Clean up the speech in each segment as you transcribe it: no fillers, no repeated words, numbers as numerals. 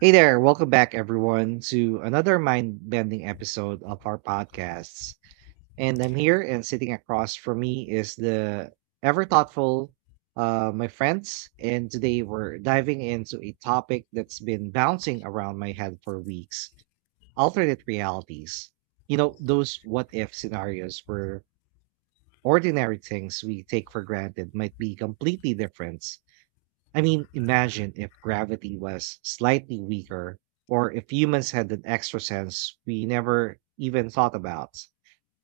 Hey there, welcome back everyone to another mind-bending episode of our podcasts. And I'm here and sitting across from me is the ever thoughtful my friends, and today we're diving into a topic that's been bouncing around my head for weeks, alternate realities. You know, those what if scenarios where ordinary things we take for granted might be completely different. I mean, imagine if gravity was slightly weaker, or if humans had an extra sense we never even thought about.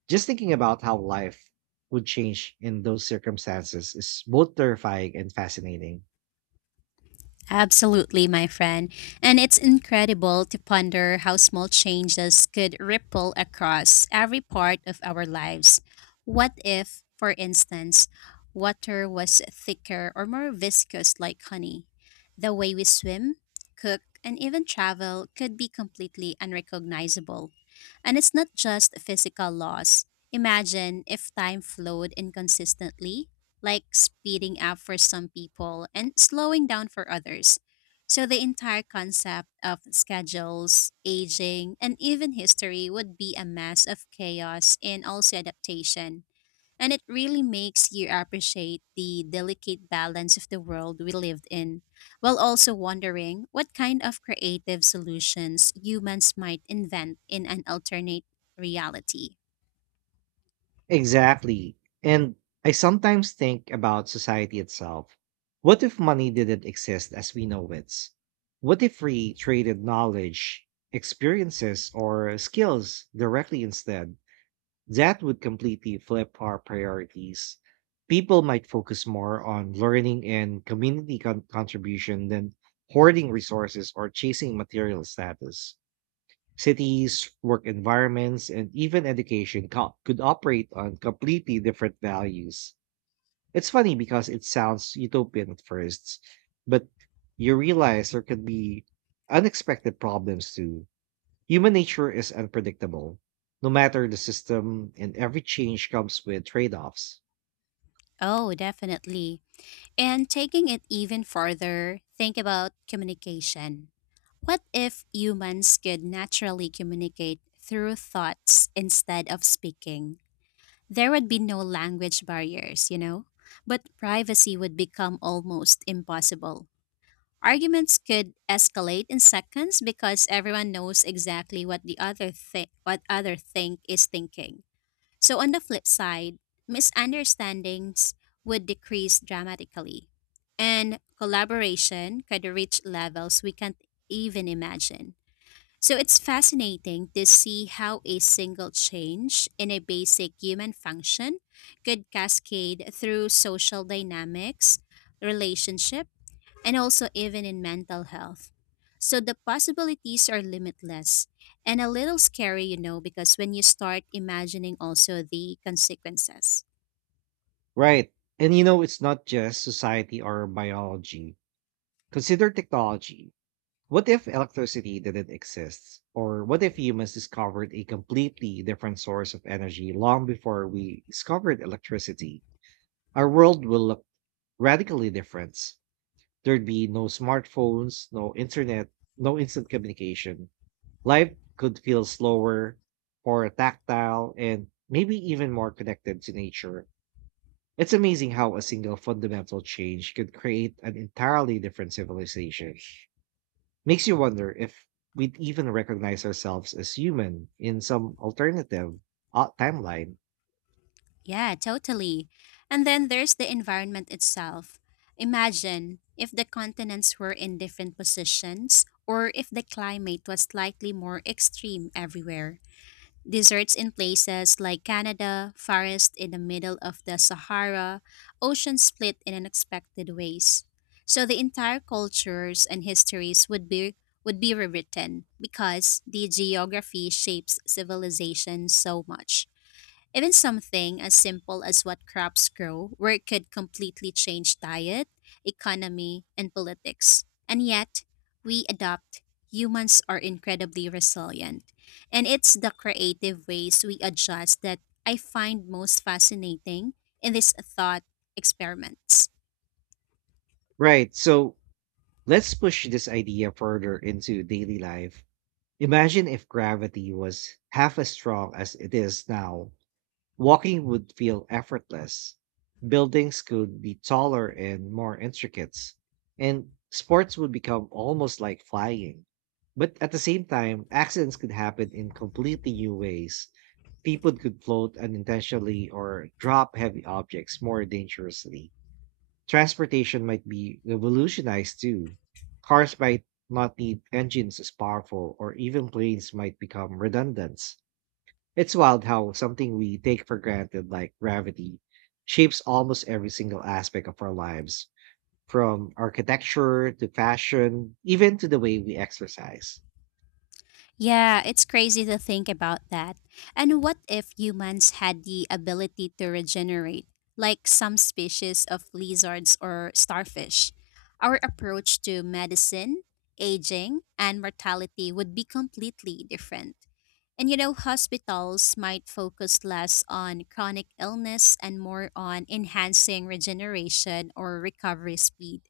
Just thinking about how life would change in those circumstances is both terrifying and fascinating. Absolutely, my friend. And it's incredible to ponder how small changes could ripple across every part of our lives. What if, for instance, water was thicker or more viscous like honey? The way we swim, cook, and even travel could be completely unrecognizable. And it's not just physical loss. Imagine if time flowed inconsistently, like speeding up for some people and slowing down for others. So the entire concept of schedules, aging, and even history would be a mess of chaos and also adaptation. And it really makes you appreciate the delicate balance of the world we lived in, while also wondering what kind of creative solutions humans might invent in an alternate reality. Exactly. And I sometimes think about society itself. What if money didn't exist as we know it? What if we traded knowledge, experiences, or skills directly instead? That would completely flip our priorities. People might focus more on learning and community contribution than hoarding resources or chasing material status. Cities, work environments, and even education could operate on completely different values. It's funny because it sounds utopian at first, but you realize there could be unexpected problems too. Human nature is unpredictable, no matter the system, and every change comes with trade offs. Oh, definitely. And taking it even further, think about communication. What if humans could naturally communicate through thoughts instead of speaking? There would be no language barriers, you know? But privacy would become almost impossible. Arguments could escalate in seconds because everyone knows exactly what what other think is thinking. So, on the flip side, misunderstandings would decrease dramatically, and collaboration could reach levels we can't even imagine. So it's fascinating to see how a single change in a basic human function could cascade through social dynamics, relationships, and also even in mental health. So the possibilities are limitless and a little scary, you know, because when you start imagining also the consequences. Right. And you know, it's not just society or biology. Consider technology. What if electricity didn't exist? Or what if humans discovered a completely different source of energy long before we discovered electricity? Our world will look radically different. There'd be no smartphones, no internet, no instant communication. Life could feel slower, more tactile, and maybe even more connected to nature. It's amazing how a single fundamental change could create an entirely different civilization. Makes you wonder if we'd even recognize ourselves as human in some alternative timeline. Yeah, totally. And then there's the environment itself. Imagine if the continents were in different positions or if the climate was slightly more extreme everywhere. Deserts in places like Canada, forests in the middle of the Sahara, oceans split in unexpected ways. So the entire cultures and histories would be rewritten because the geography shapes civilization so much. Even something as simple as what crops grow, where it could completely change diet, economy, and politics. And yet, we adopt. Humans are incredibly resilient. And it's the creative ways we adjust that I find most fascinating in these thought experiments. Right, so let's push this idea further into daily life. Imagine if gravity was half as strong as it is now. Walking would feel effortless. Buildings could be taller and more intricate, and sports would become almost like flying. But at the same time, accidents could happen in completely new ways. People could float unintentionally or drop heavy objects more dangerously. Transportation might be revolutionized too. Cars might not need engines as powerful, or even planes might become redundant. It's wild how something we take for granted, like gravity, shapes almost every single aspect of our lives, from architecture to fashion, even to the way we exercise. Yeah, it's crazy to think about that. And what if humans had the ability to regenerate, like some species of lizards or starfish? Our approach to medicine, aging, and mortality would be completely different. And you know, hospitals might focus less on chronic illness and more on enhancing regeneration or recovery speed.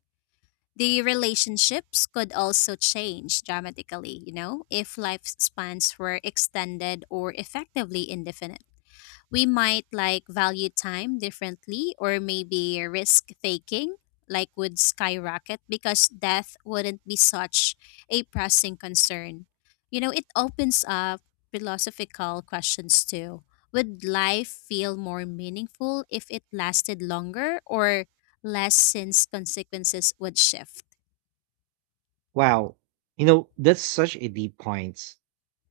The relationships could also change dramatically, you know, if lifespans were extended or effectively indefinite. We might like value time differently, or maybe risk taking like would skyrocket because death wouldn't be such a pressing concern. You know, it opens up philosophical questions too. Would life feel more meaningful if it lasted longer, or less since consequences would shift? Wow, you know, that's such a deep point.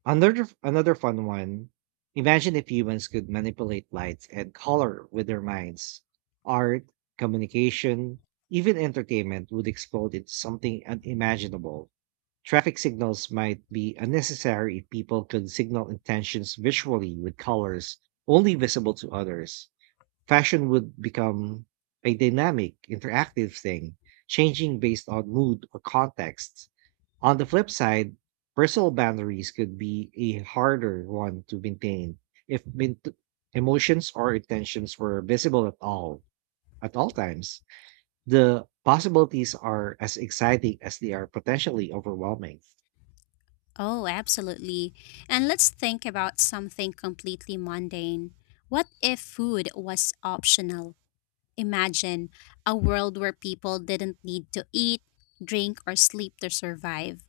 Another fun one. Imagine if humans could manipulate light and color with their minds. Art, communication, even entertainment would explode into something unimaginable. Traffic signals might be unnecessary if people could signal intentions visually with colors only visible to others. Fashion would become a dynamic, interactive thing, changing based on mood or context. On the flip side, personal boundaries could be a harder one to maintain if emotions or intentions were visible at all times. The possibilities are as exciting as they are potentially overwhelming. Oh, absolutely. And let's think about something completely mundane. What if food was optional? Imagine a world where people didn't need to eat, drink, or sleep to survive.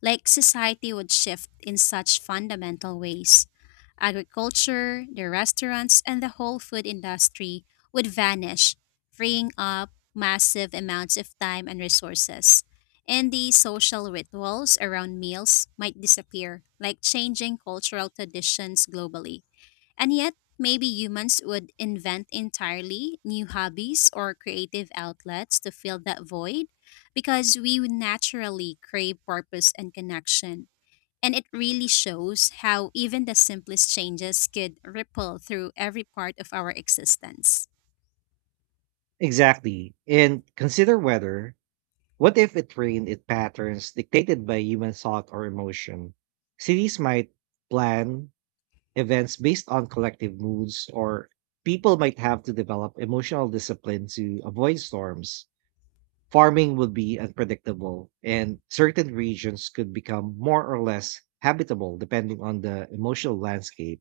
Like society would shift in such fundamental ways. Agriculture, the restaurants, and the whole food industry would vanish, freeing up massive amounts of time and resources. And the social rituals around meals might disappear, like changing cultural traditions globally. And yet, maybe humans would invent entirely new hobbies or creative outlets to fill that void because we would naturally crave purpose and connection. And it really shows how even the simplest changes could ripple through every part of our existence. Exactly. And consider weather. What if it rained in patterns dictated by human thought or emotion? Cities might plan events based on collective moods, or people might have to develop emotional discipline to avoid storms. Farming would be unpredictable, and certain regions could become more or less habitable depending on the emotional landscape.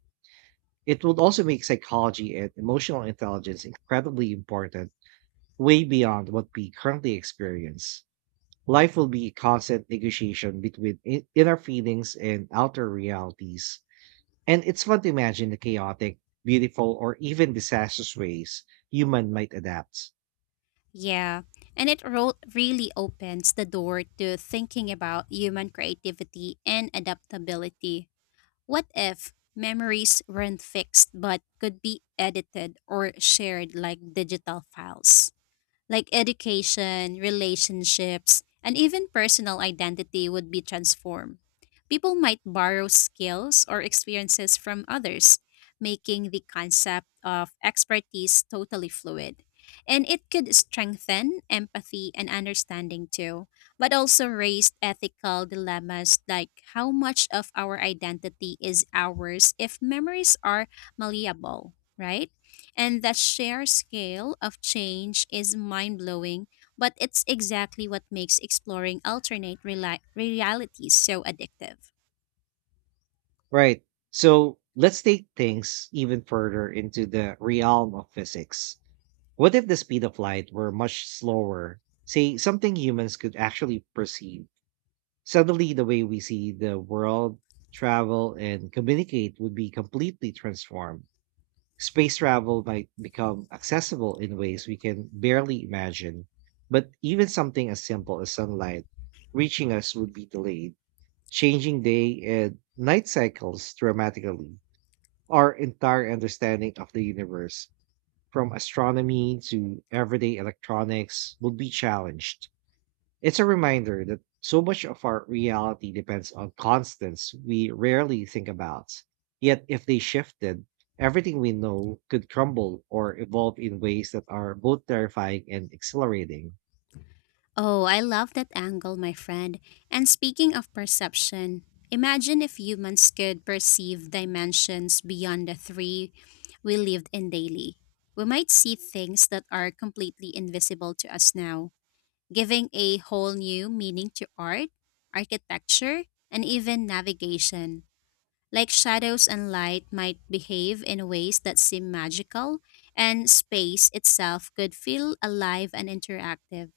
It would also make psychology and emotional intelligence incredibly important, way beyond what we currently experience. Life will be a constant negotiation between inner feelings and outer realities. And it's fun to imagine the chaotic, beautiful, or even disastrous ways human might adapt. Yeah, and really opens the door to thinking about human creativity and adaptability. What if memories weren't fixed but could be edited or shared like digital files? Like education, relationships, and even personal identity would be transformed. People might borrow skills or experiences from others, making the concept of expertise totally fluid. And it could strengthen empathy and understanding too, but also raise ethical dilemmas like how much of our identity is ours if memories are malleable, right? And that sheer scale of change is mind blowing, but it's exactly what makes exploring realities so addictive. Right. So let's take things even further into the realm of physics. What if the speed of light were much slower? Say something humans could actually perceive. Suddenly, the way we see the world, travel, and communicate would be completely transformed. Space travel might become accessible in ways we can barely imagine, but even something as simple as sunlight reaching us would be delayed, changing day and night cycles dramatically. Our entire understanding of the universe, from astronomy to everyday electronics, would be challenged. It's a reminder that so much of our reality depends on constants we rarely think about. Yet, if they shifted, everything we know could crumble or evolve in ways that are both terrifying and exhilarating. Oh, I love that angle, my friend. And speaking of perception, imagine if humans could perceive dimensions beyond the three we lived in daily. We might see things that are completely invisible to us now, giving a whole new meaning to art, architecture, and even navigation. Like shadows and light might behave in ways that seem magical, and space itself could feel alive and interactive.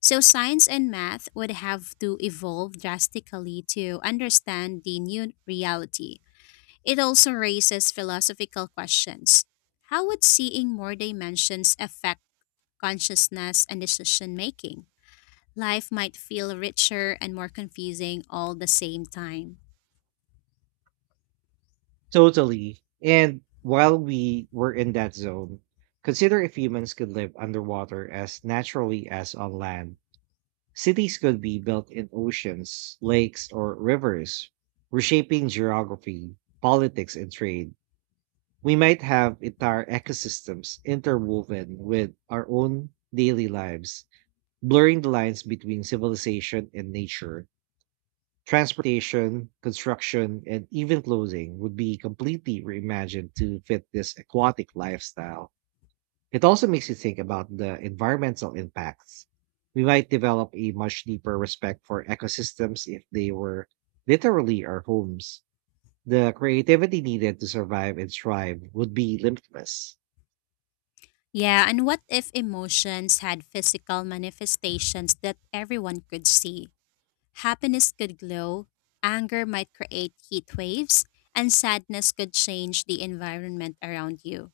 So, science and math would have to evolve drastically to understand the new reality. It also raises philosophical questions. How would seeing more dimensions affect consciousness and decision making? Life might feel richer and more confusing all the same time. Totally. And while we were in that zone, consider if humans could live underwater as naturally as on land. Cities could be built in oceans, lakes, or rivers, reshaping geography, politics, and trade. We might have entire ecosystems interwoven with our own daily lives, blurring the lines between civilization and nature. Transportation, construction, and even clothing would be completely reimagined to fit this aquatic lifestyle. It also makes you think about the environmental impacts. We might develop a much deeper respect for ecosystems if they were literally our homes. The creativity needed to survive and thrive would be limitless. Yeah, and what if emotions had physical manifestations that everyone could see? Happiness could glow, anger might create heat waves, and sadness could change the environment around you.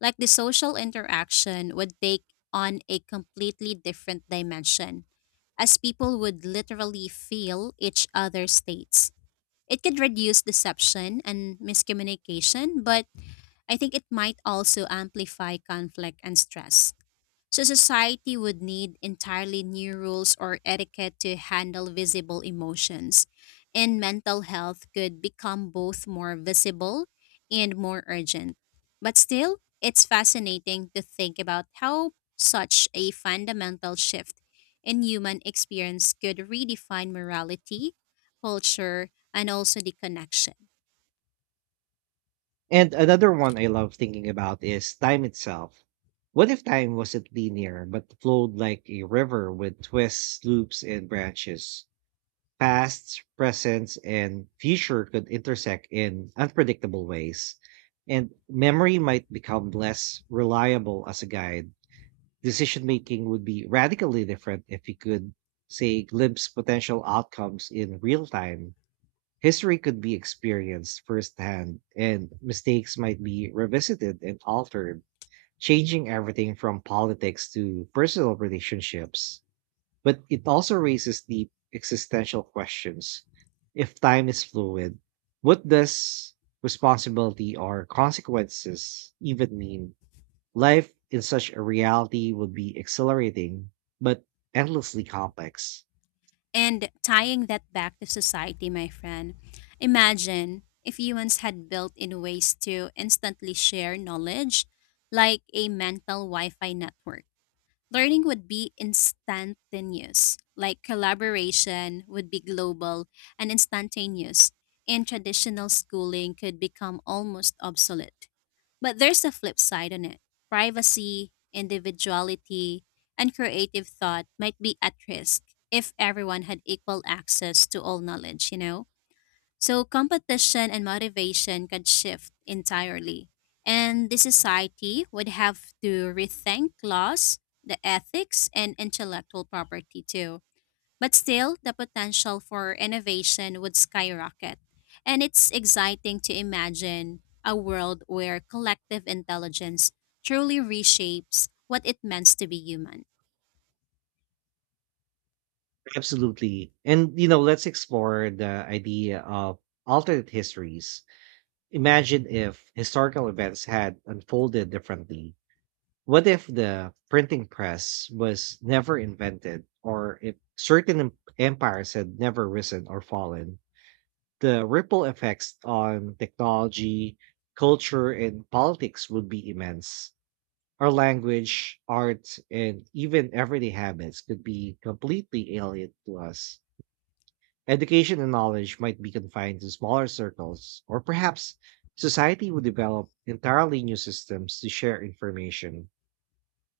Like the social interaction would take on a completely different dimension, as people would literally feel each other's states. It could reduce deception and miscommunication, but I think it might also amplify conflict and stress. So society would need entirely new rules or etiquette to handle visible emotions. And mental health could become both more visible and more urgent. But still, it's fascinating to think about how such a fundamental shift in human experience could redefine morality, culture, and also the connection. And another one I love thinking about is time itself. What if time wasn't linear, but flowed like a river with twists, loops, and branches? Past, present, and future could intersect in unpredictable ways. And memory might become less reliable as a guide. Decision making would be radically different if we could, say, glimpse potential outcomes in real time. History could be experienced firsthand, and mistakes might be revisited and altered, changing everything from politics to personal relationships. But it also raises deep existential questions. If time is fluid, what does responsibility or consequences even mean? Life in such a reality would be exhilarating, but endlessly complex. And tying that back to society, my friend, imagine if humans had built in ways to instantly share knowledge, like a mental Wi Fi network. Learning would be instantaneous, like collaboration would be global and instantaneous, and traditional schooling could become almost obsolete. But there's a flip side on it: privacy, individuality, and creative thought might be at risk if everyone had equal access to all knowledge, you know? So competition and motivation could shift entirely. And the society would have to rethink laws, the ethics, and intellectual property too. But still, the potential for innovation would skyrocket. And it's exciting to imagine a world where collective intelligence truly reshapes what it means to be human. Absolutely. And, you know, let's explore the idea of alternate histories. Imagine if historical events had unfolded differently. What if the printing press was never invented, or if certain empires had never risen or fallen? The ripple effects on technology, culture, and politics would be immense. Our language, art, and even everyday habits could be completely alien to us. Education and knowledge might be confined to smaller circles, or perhaps society would develop entirely new systems to share information.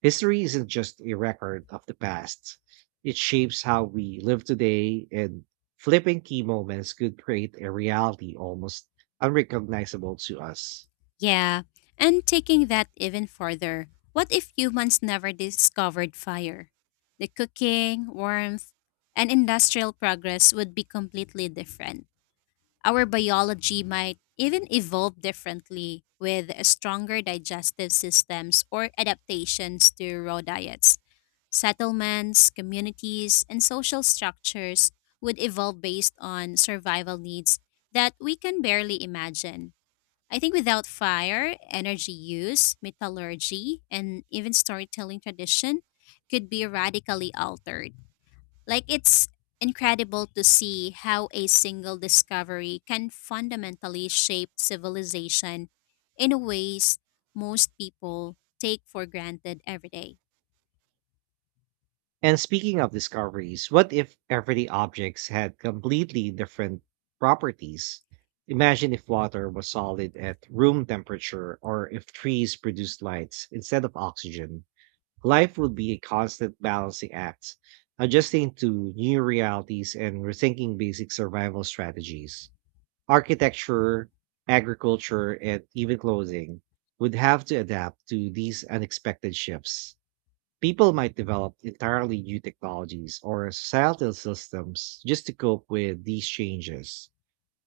History isn't just a record of the past, it shapes how we live today, and flipping key moments could create a reality almost unrecognizable to us. Yeah, and taking that even further, what if humans never discovered fire? The cooking, warmth, and industrial progress would be completely different. Our biology might even evolve differently with stronger digestive systems or adaptations to raw diets. Settlements, communities, and social structures would evolve based on survival needs that we can barely imagine. I think without fire, energy use, metallurgy, and even storytelling tradition could be radically altered. Like it's incredible to see how a single discovery can fundamentally shape civilization in ways most people take for granted every day. And speaking of discoveries, what if everyday objects had completely different properties? Imagine if water was solid at room temperature or if trees produced lights instead of oxygen. Life would be a constant balancing act, adjusting to new realities and rethinking basic survival strategies. Architecture, agriculture, and even clothing would have to adapt to these unexpected shifts. People might develop entirely new technologies or societal systems just to cope with these changes.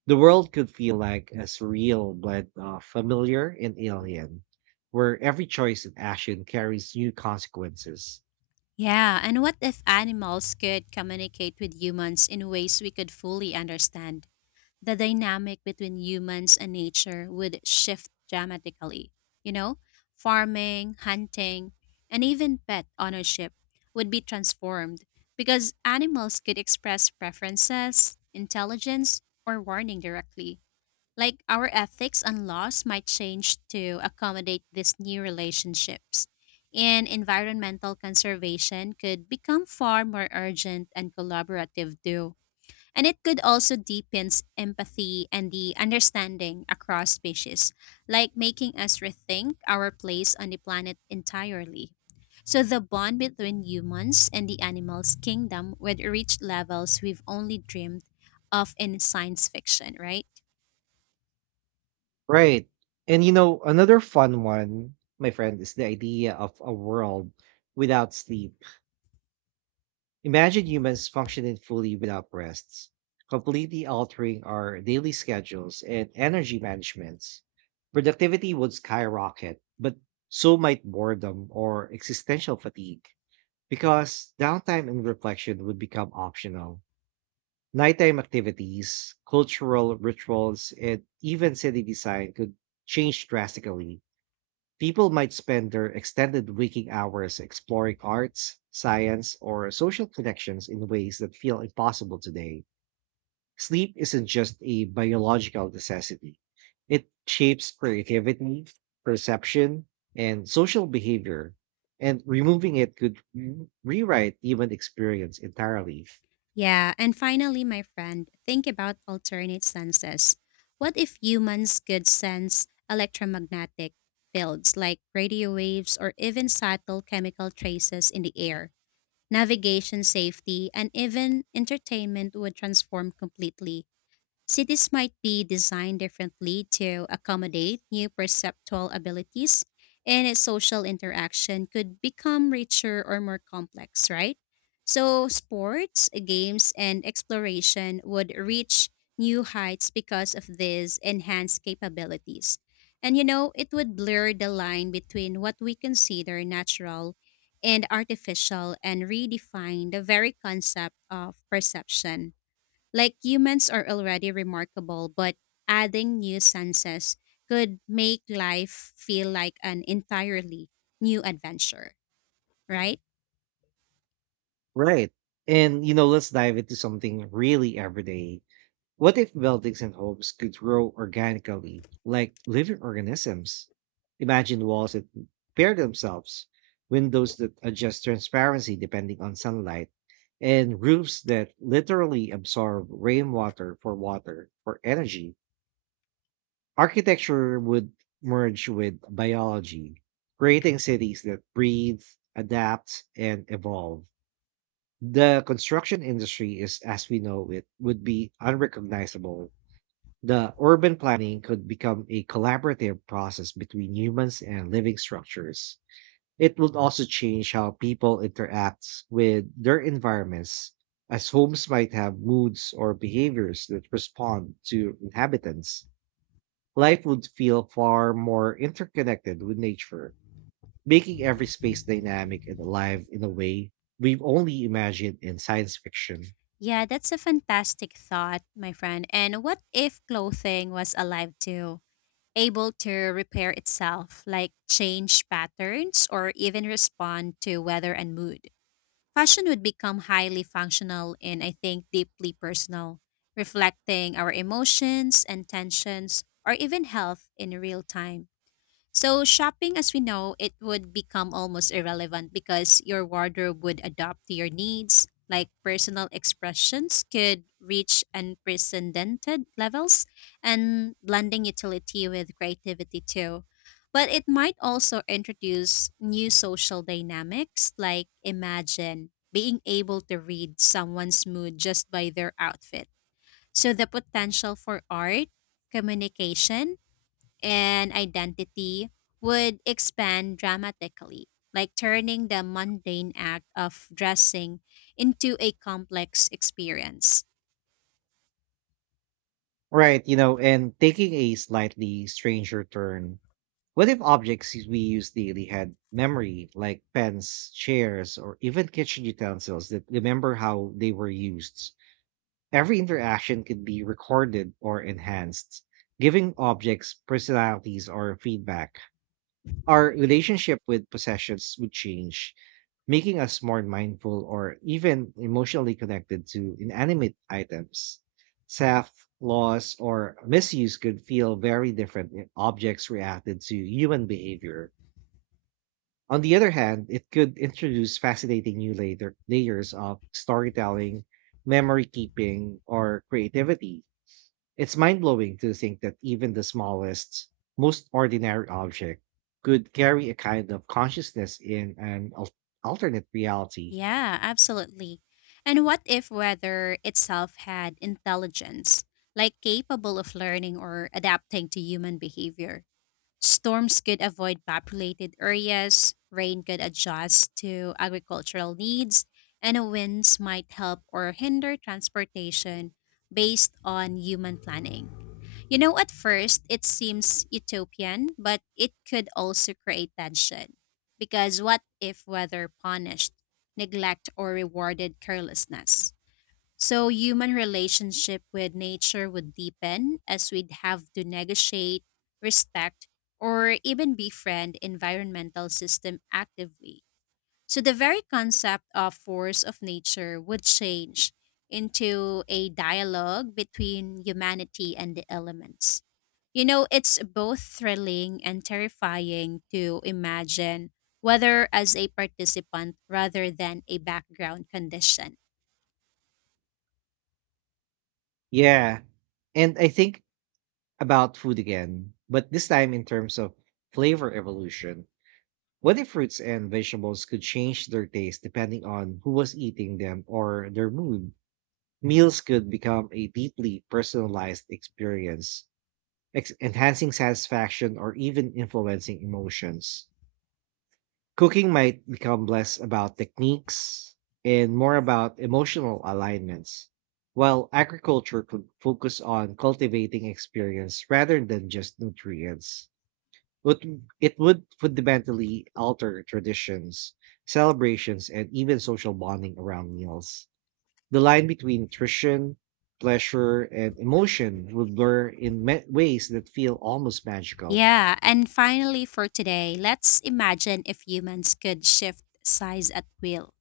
The world could feel like a surreal blend of familiar and alien, where every choice and action carries new consequences. Yeah, and what if animals could communicate with humans in ways we could fully understand? The dynamic between humans and nature would shift dramatically. You know, farming, hunting, and even pet ownership would be transformed because animals could express preferences, intelligence, or warning directly. Like our ethics and laws might change to accommodate these new relationships. And environmental conservation could become far more urgent and collaborative, too, and it could also deepen empathy and the understanding across species, like making us rethink our place on the planet entirely. So the bond between humans and the animals kingdom would reach levels we've only dreamed of in science fiction, right? Right. And you know, another fun one, my friend, is the idea of a world without sleep. Imagine humans functioning fully without rests, completely altering our daily schedules and energy managements. Productivity would skyrocket, but so might boredom or existential fatigue, because downtime and reflection would become optional. Nighttime activities, cultural rituals, and even city design could change drastically. People might spend their extended waking hours exploring arts, science, or social connections in ways that feel impossible today. Sleep isn't just a biological necessity, it shapes creativity, perception, and social behavior, and removing it could rewrite human experience entirely. Yeah, and finally, my friend, think about alternate senses. What if humans could sense electromagnetic fields like radio waves or even subtle chemical traces in the air? Navigation, safety, and even entertainment would transform completely. Cities might be designed differently to accommodate new perceptual abilities, and its social interaction could become richer or more complex, right? So sports, games, and exploration would reach new heights because of these enhanced capabilities. And you know, it would blur the line between what we consider natural and artificial and redefine the very concept of perception. Like humans are already remarkable, but adding new senses could make life feel like an entirely new adventure, right? Right. And, you know, let's dive into something really everyday. What if buildings and homes could grow organically, like living organisms? Imagine walls that pair themselves, windows that adjust transparency depending on sunlight, and roofs that literally absorb rainwater for water for energy. Architecture would merge with biology, creating cities that breathe, adapt, and evolve. The construction industry is as we know it would be unrecognizable. The urban planning could become a collaborative process between humans and living structures. It would also change how people interact with their environments, as homes might have moods or behaviors that respond to inhabitants. Life would feel far more interconnected with nature, making every space dynamic and alive in a way we've only imagined in science fiction. Yeah, that's a fantastic thought, my friend. And what if clothing was alive too, able to repair itself, like change patterns or even respond to weather and mood? Fashion would become highly functional and I think deeply personal, reflecting our emotions, intentions, or even health in real time. So shopping as we know, it would become almost irrelevant because your wardrobe would adapt to your needs, like personal expressions could reach unprecedented levels and blending utility with creativity too. But it might also introduce new social dynamics, like imagine being able to read someone's mood just by their outfit. So the potential for art, communication, and identity would expand dramatically, like turning the mundane act of dressing into a complex experience. Right, you know, and taking a slightly stranger turn, what if objects we use daily had memory, like pens, chairs, or even kitchen utensils that remember how they were used? Every interaction could be recorded or enhanced, giving objects personalities or feedback. Our relationship with possessions would change, making us more mindful or even emotionally connected to inanimate items. Theft, loss, or misuse could feel very different if objects reacted to human behavior. On the other hand, it could introduce fascinating new layers of storytelling, memory keeping, or creativity. It's mind blowing to think that even the smallest, most ordinary object could carry a kind of consciousness in an alternate reality. Yeah, absolutely. And what if weather itself had intelligence, like capable of learning or adapting to human behavior? Storms could avoid populated areas, rain could adjust to agricultural needs, and winds might help or hinder transportation based on human planning. You know, at first, it seems utopian, but it could also create tension. Because what if weather punished neglect or rewarded carelessness? So human relationship with nature would deepen as we'd have to negotiate, respect, or even befriend environmental system actively. So the very concept of force of nature would change into a dialogue between humanity and the elements. You know, it's both thrilling and terrifying to imagine, whether as a participant rather than a background condition. Yeah. And I think about food again, but this time in terms of flavor evolution. What if fruits and vegetables could change their taste depending on who was eating them or their mood? Meals could become a deeply personalized experience, enhancing satisfaction or even influencing emotions. Cooking might become less about techniques and more about emotional alignments, while agriculture could focus on cultivating experience rather than just nutrients. But it would fundamentally alter traditions, celebrations, and even social bonding around meals. The line between nutrition, pleasure, and emotion will blur in ways that feel almost magical. Yeah, and finally for today, let's imagine if humans could shift size at will.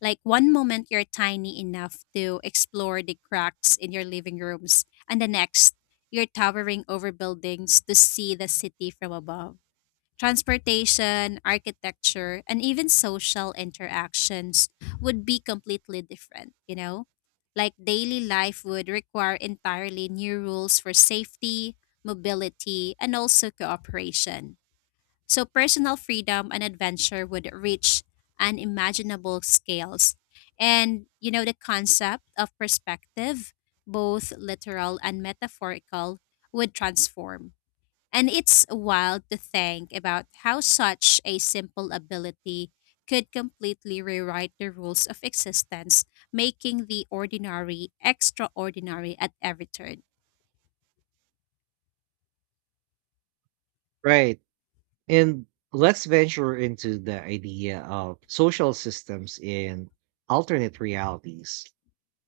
Like one moment you're tiny enough to explore the cracks in your living rooms, and the next, you're towering over buildings to see the city from above. Transportation, architecture, and even social interactions would be completely different, you know? Like daily life would require entirely new rules for safety, mobility, and also cooperation. So personal freedom and adventure would reach unimaginable scales. And, you know, the concept of perspective, both literal and metaphorical, would transform, and it's wild to think about how such a simple ability could completely rewrite the rules of existence, making the ordinary extraordinary at every turn. Right. And let's venture into the idea of social systems in alternate realities.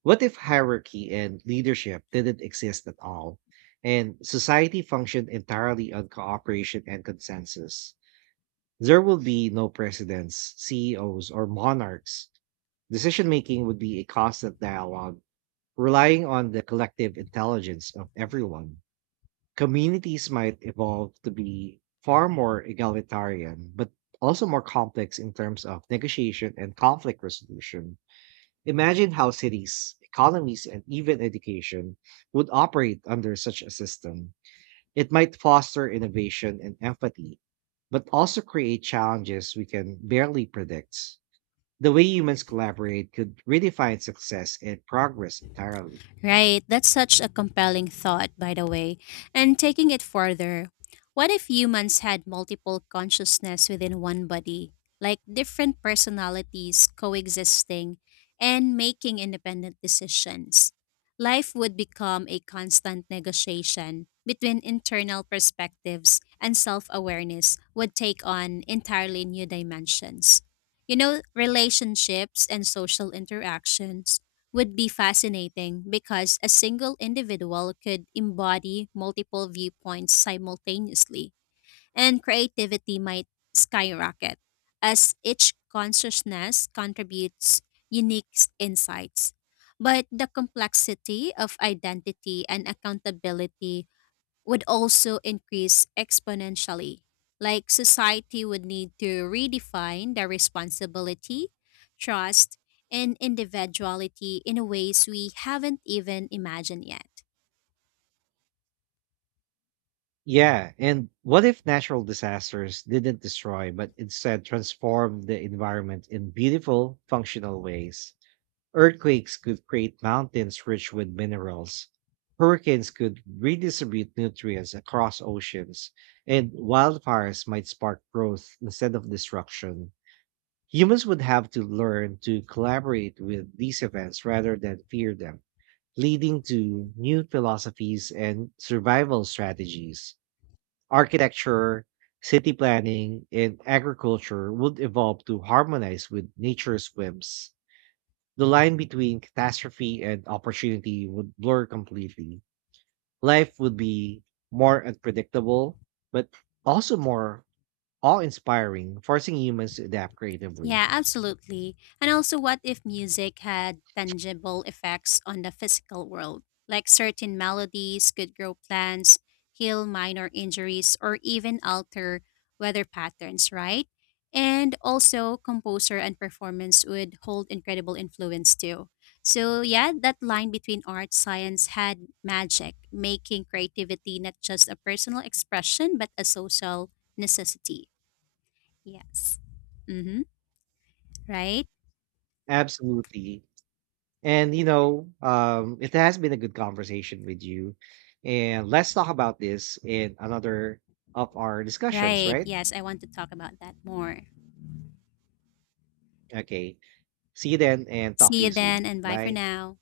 What if hierarchy and leadership didn't exist at all, and society functioned entirely on cooperation and consensus? There would be no presidents, CEOs, or monarchs. Decision making would be a constant dialogue. Relying on the collective intelligence of everyone, communities might evolve to be far more egalitarian, but also more complex in terms of negotiation and conflict resolution. Imagine how cities, economies, and even education would operate under such a system. It might foster innovation and empathy, but also create challenges we can barely predict. The way humans collaborate could redefine success and progress entirely. Right, that's such a compelling thought, by the way. And taking it further, what if humans had multiple consciousness within one body, like different personalities coexisting and making independent decisions? Life would become a constant negotiation between internal perspectives, and self awareness would take on entirely new dimensions. You know, relationships and social interactions would be fascinating because a single individual could embody multiple viewpoints simultaneously, and creativity might skyrocket as each consciousness contributes insights. But the complexity of identity and accountability would also increase exponentially. Like society would need to redefine the responsibility, trust, and individuality in ways we haven't even imagined yet. Yeah, and what if natural disasters didn't destroy, but instead transform the environment in beautiful, functional ways? Earthquakes could create mountains rich with minerals. Hurricanes could redistribute nutrients across oceans, and wildfires might spark growth instead of destruction. Humans would have to learn to collaborate with these events rather than fear them, leading to new philosophies and survival strategies. Architecture, city planning, and agriculture would evolve to harmonize with nature's whims. The line between catastrophe and opportunity would blur completely. Life would be more unpredictable, but also more awe inspiring, forcing humans to adapt creatively. Yeah, absolutely. And also, what if music had tangible effects on the physical world? Like certain melodies could grow plants, heal minor injuries, or even alter weather patterns, right? And also, composer and performance would hold incredible influence too. So, yeah, that line between art science had magic, making creativity not just a personal expression, but a social necessity. Yes. Mm-hmm. Right? Absolutely. And, you know, it has been a good conversation with you. And let's talk about this in another of our discussions, Right. right? Yes, I want to talk about that more. Okay. See you then and talk to See you you soon. then and bye for Bye. now.